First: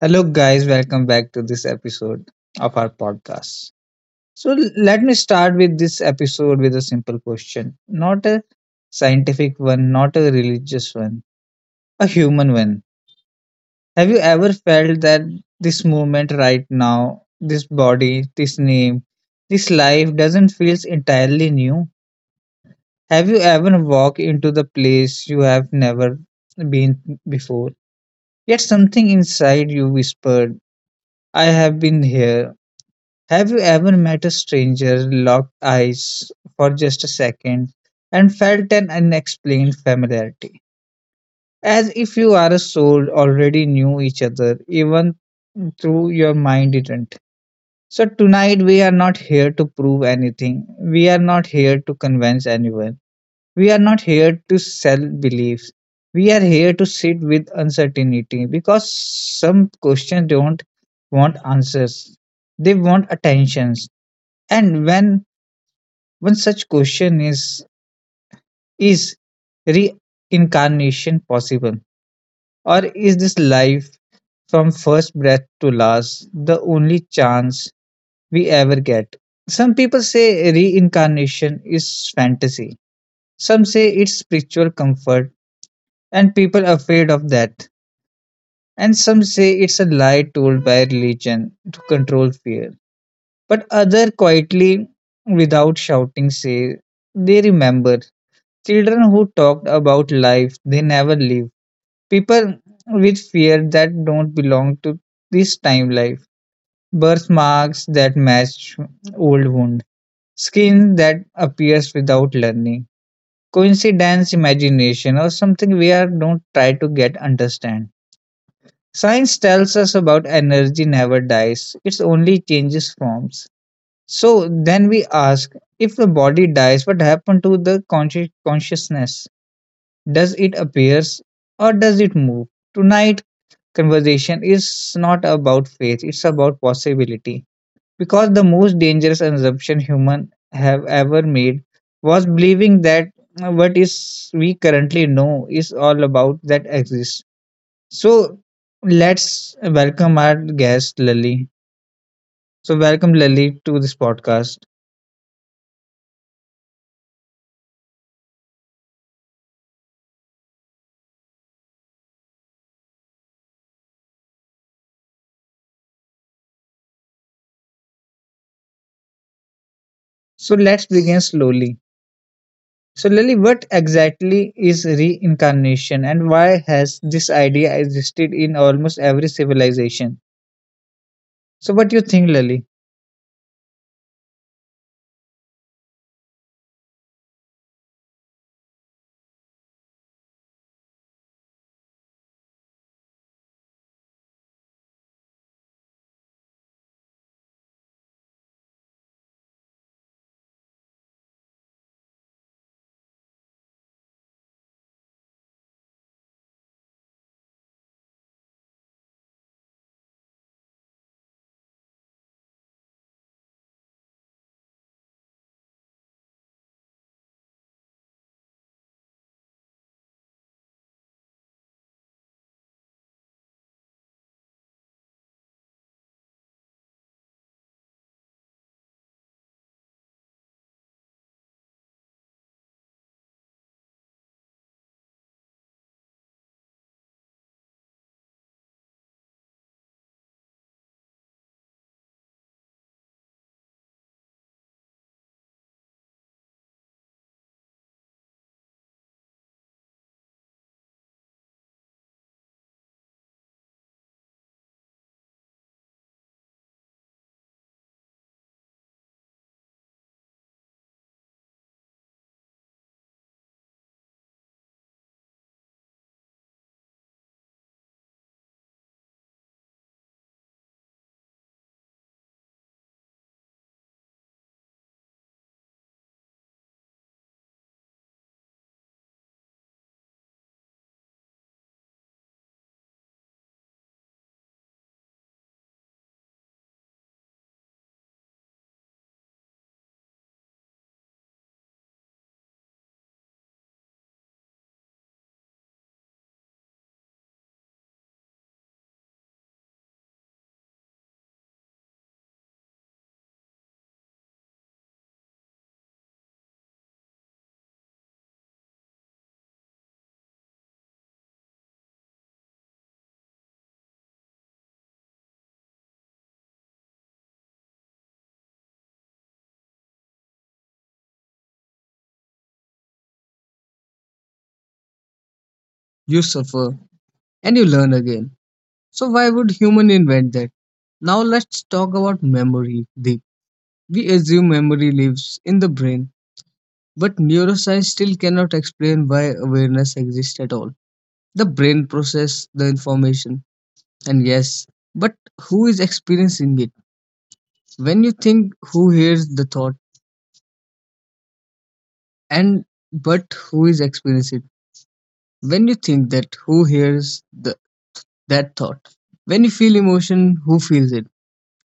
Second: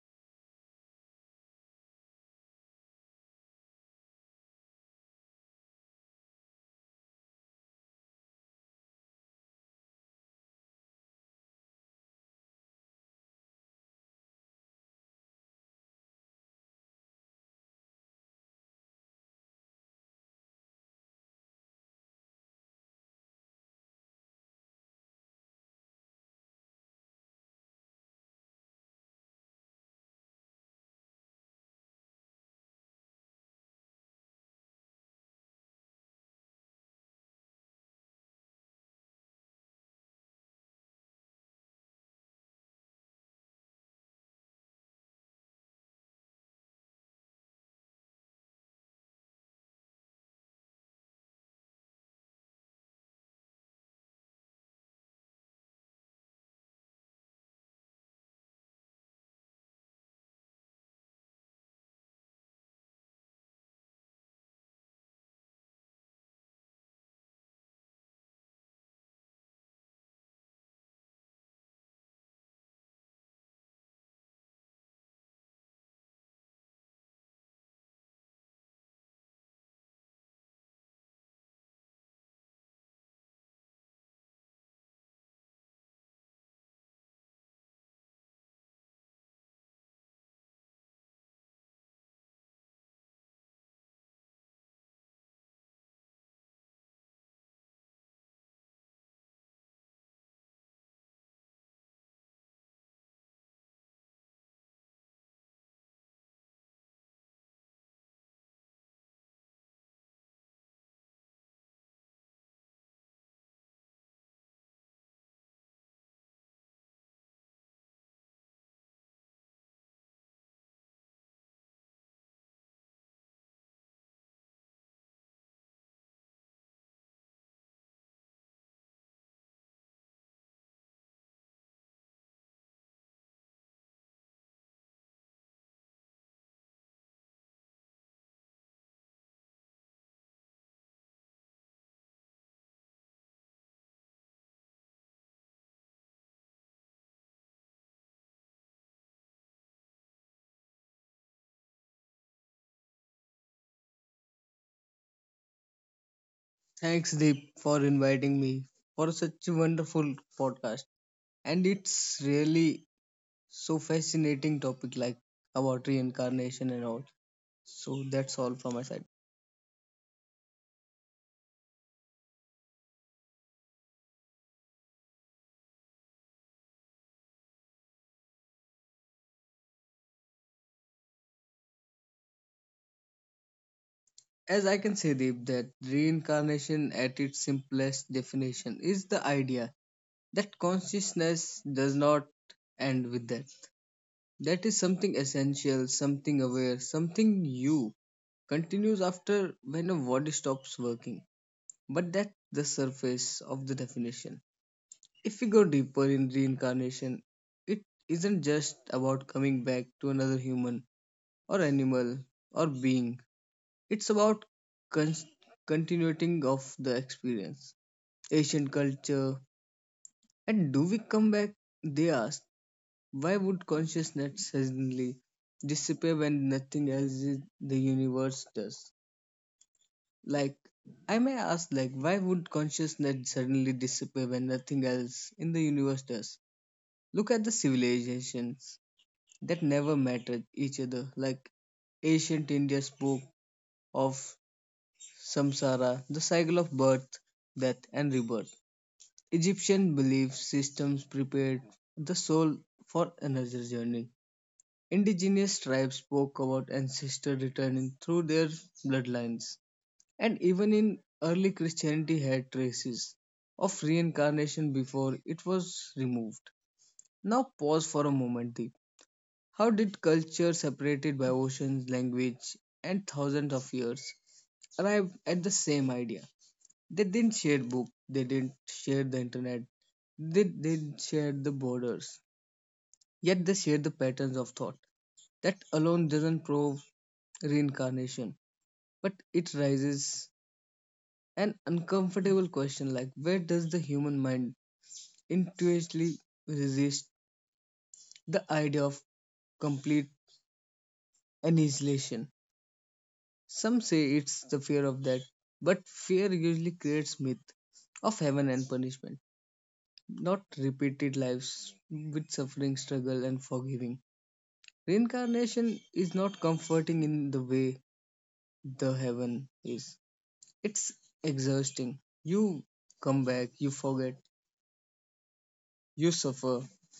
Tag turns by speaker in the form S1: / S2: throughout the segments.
S1: Hello, guys. Welcome back to this episode of our podcast. So, let me start with this episode with a simple question. Not a scientific one, not a religious one, a human one. Have you ever felt that this moment right now, this body, this name, this life doesn't feel entirely new? Have you ever walked into the place you have never been before? Yet something inside you whispered, I have been here. Have you ever met a stranger, locked eyes for just a second, and felt an unexplained familiarity? As if you are a soul already knew each other, even through your mind didn't. So, tonight we are not here to prove anything. We are not here to convince anyone. We are not here to sell beliefs. We are here to sit with uncertainty because some questions don't want answers, they want attention. And when one such question is reincarnation possible? Or is this life, from first breath to last, the only chance we ever get? Some people say reincarnation is fantasy. Some say it's spiritual comfort and people are afraid of that. And some say it's a lie told by religion to control fear. But other quietly, without shouting, say they remember. Children who talked about life they never live. People with fear that don't belong to this time life. Birthmarks that match old wound. Skin that appears without learning. Coincidence, imagination, or something we are don't try to get understand. Science tells us about energy never dies, it only changes forms. So then we ask, if the body dies, what happened to the consciousness? Does it appears or does it move? Tonight conversation is not about faith, it's about possibility. Because the most dangerous assumption human have ever made was believing that what is we currently know is all about that exists. So let's welcome our guest Lali. So welcome Lali to this podcast.
S2: Thanks, Deep, for inviting me for such a wonderful podcast. And it's really so fascinating topic like about reincarnation and all. So that's all from my side.
S1: So let's begin slowly. So, Lily, what exactly is reincarnation and why has this idea existed in almost every civilization? So, what do you think, Lily?
S2: As I can say, Deep, that reincarnation at its simplest definition is the idea that consciousness does not end with death. That is something essential, something aware, something you continues after when a body stops working. But that's the surface of the definition. If we go deeper in reincarnation, it isn't just about coming back to another human or animal or being. It's about con- continuing of the experience. Ancient culture and do we come back? They ask. Why would consciousness suddenly disappear when nothing else in the universe does? Like I may ask, like why would consciousness suddenly disappear when nothing else in the universe does? Look at the civilizations that never mattered each other. Like ancient India spoke of samsara, the cycle of birth, death, and rebirth. Egyptian belief systems prepared the soul for another journey. Indigenous tribes spoke about ancestors returning through their bloodlines. And even in early Christianity had traces of reincarnation before it was removed. Now pause for a moment. How did culture separated by oceans, language, and thousands of years arrive at the same idea? They didn't share book, they didn't share the internet, they didn't share the borders, yet they share the patterns of thought. That alone doesn't prove reincarnation, but it raises an uncomfortable question like where does the human mind intuitively resist the idea of complete annihilation? Some say it's the fear of that, but fear usually creates myth of heaven and punishment, not repeated lives with suffering, struggle, and forgiving. Reincarnation is not comforting in the way the heaven is. It's exhausting. You come back, you forget,
S1: You
S2: you suffer,
S1: suffer and you learn again. So why would human invent that? Now let's talk about memory, Deep. We assume memory lives in the brain, but neuroscience still cannot explain why awareness exists at all. The brain processes the information, and yes, but who is experiencing it? When you think, who hears the thought? And but who is experiencing it, when you think, that who hears the, that thought, when you feel emotion, who feels it?